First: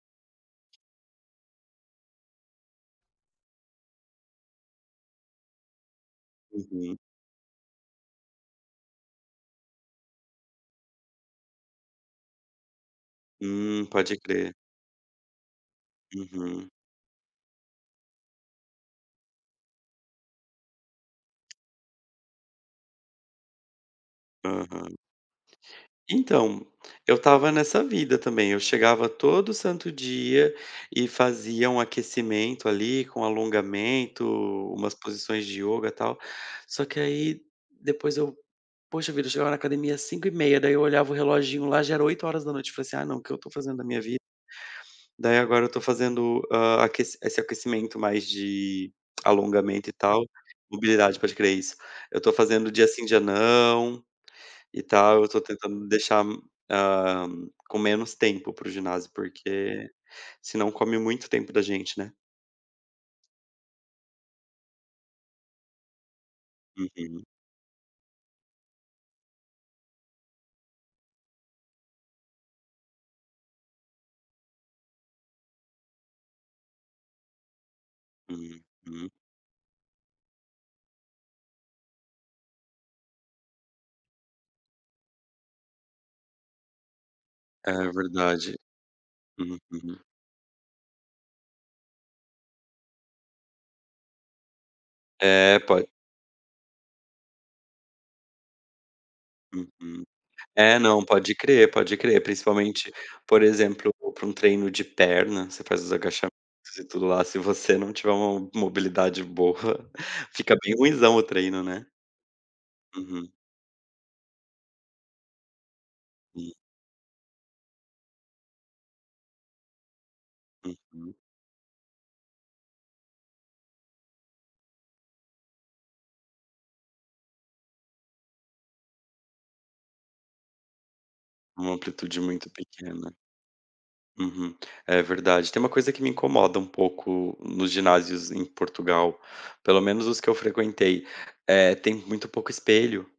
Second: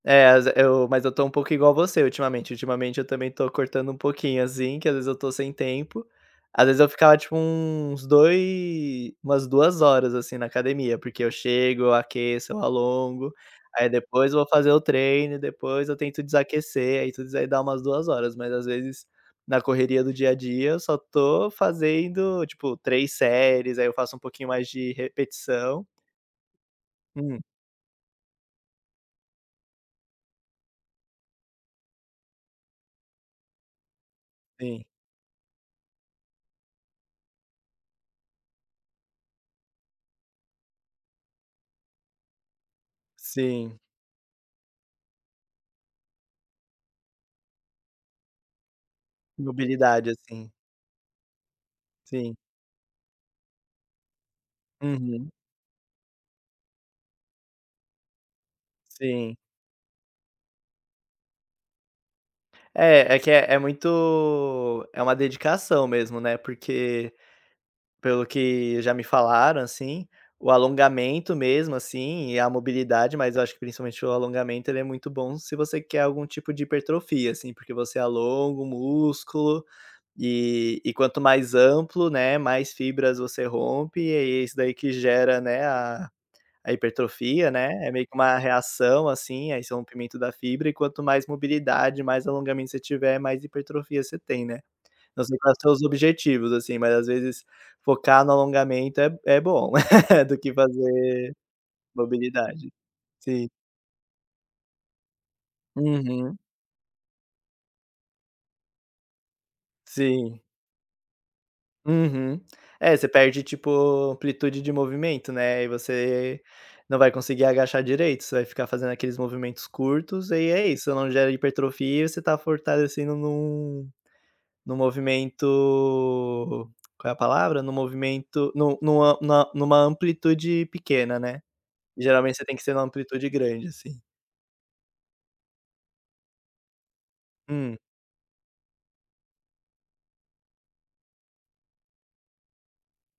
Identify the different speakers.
Speaker 1: É as eu mas eu estou um pouco igual você ultimamente, ultimamente eu também estou cortando um pouquinho, assim, que às vezes eu estou sem tempo, às vezes eu
Speaker 2: Uhum.
Speaker 1: ficava tipo uns doi umas 2 horas, assim, na academia, porque eu chego, eu aqueço, eu alongo,
Speaker 2: Hum,
Speaker 1: aí
Speaker 2: pode
Speaker 1: depois vou
Speaker 2: crer.
Speaker 1: fazer o treino e depois eu tento
Speaker 2: Uhum.
Speaker 1: desaquecer, aí tudo isso aí dá umas 2 horas, mas às vezes, na correria do dia a dia eu só estou fazendo, tipo, 3 séries, aí eu faço um pouquinho mais de
Speaker 2: Aham.
Speaker 1: repetição
Speaker 2: Então, eu
Speaker 1: Hum.
Speaker 2: estava nessa vida também, eu chegava todo santo dia e fazia um aquecimento ali com alongamento,
Speaker 1: Sim.
Speaker 2: umas posições de ioga tal, só que aí depois eu poxa vida eu chegava na academia 17:30 daí eu olhava o reloginho lá já era 20:00, eu falei assim: "Ah não o que eu estou
Speaker 1: Sim.
Speaker 2: fazendo da minha vi" Daí agora eu estou fazendo, hã, aquec esse aquecimento mais de alongamento e
Speaker 1: Mobilidade
Speaker 2: tal,
Speaker 1: assim.
Speaker 2: mobilidade, pode crer, é isso. Eu estou
Speaker 1: Sim.
Speaker 2: fazendo dia sim, dia não e tal, eu
Speaker 1: Uhum.
Speaker 2: estou tentando deixar, ah, com menos tempo para o ginásio,
Speaker 1: Sim.
Speaker 2: porque senão come muito tempo da gente, né.
Speaker 1: É, é que é é muito é uma dedicação mesmo, né, porque,
Speaker 2: Uhum.
Speaker 1: pelo que já me falaram, assim, o alongamento mesmo assim e a mobilidade mas eu acho que principalmente o alongamento, ele é muito bom se você quer algum tipo de hipertrofia, assim, porque você alonga o
Speaker 2: Uhum.
Speaker 1: músculo, e e quanto mais amplo, né, mais fibras você rompe, e aí é isso daí que gera, né, a a hipertrofia, né,
Speaker 2: É
Speaker 1: é meio que uma
Speaker 2: verdade.
Speaker 1: reação, assim, a esse
Speaker 2: Uhum.
Speaker 1: rompimento da fibra e quanto mais mobilidade, mais alongamento você tiver, mais hipertrofia você tem, né. Não sei quais
Speaker 2: É
Speaker 1: são os
Speaker 2: po
Speaker 1: objetivos, assim, mas às vezes focar no alongamento é é bom,
Speaker 2: Uhum.
Speaker 1: do que
Speaker 2: É,
Speaker 1: fazer
Speaker 2: não, pode crer, pode crer,
Speaker 1: mobilidade.
Speaker 2: principalmente, por
Speaker 1: Sim.
Speaker 2: exemplo, para um treino de perna, você faz os agachamentos
Speaker 1: Uhum.
Speaker 2: e tudo lá, se você não tiver uma mobilidade boa,
Speaker 1: Sim.
Speaker 2: fica bem ruinzão o treino, né.
Speaker 1: Uhum. É você
Speaker 2: Uhum.
Speaker 1: perde tipo amplitude de movimento, né, e você
Speaker 2: Sim.
Speaker 1: não vai conseguir agachar direito, você vai ficar fazendo aqueles movimentos curtos e é isso, não
Speaker 2: Uhum.
Speaker 1: gera hipertrofia e você tá fortalecido num-num movimento, qual é a palavra? Num movimento, no no a na numa amplitude pequena, né,
Speaker 2: Uma amplitude
Speaker 1: geralmente você
Speaker 2: muito
Speaker 1: tem que ser numa
Speaker 2: pequena.
Speaker 1: amplitude grande, assim.
Speaker 2: Uhum. É verdade. Tem uma coisa que me incomoda um pouco nos
Speaker 1: Hum.
Speaker 2: ginásios em Portugal, pelo menos os que eu frequentei, eh, tem muito pouco espelho.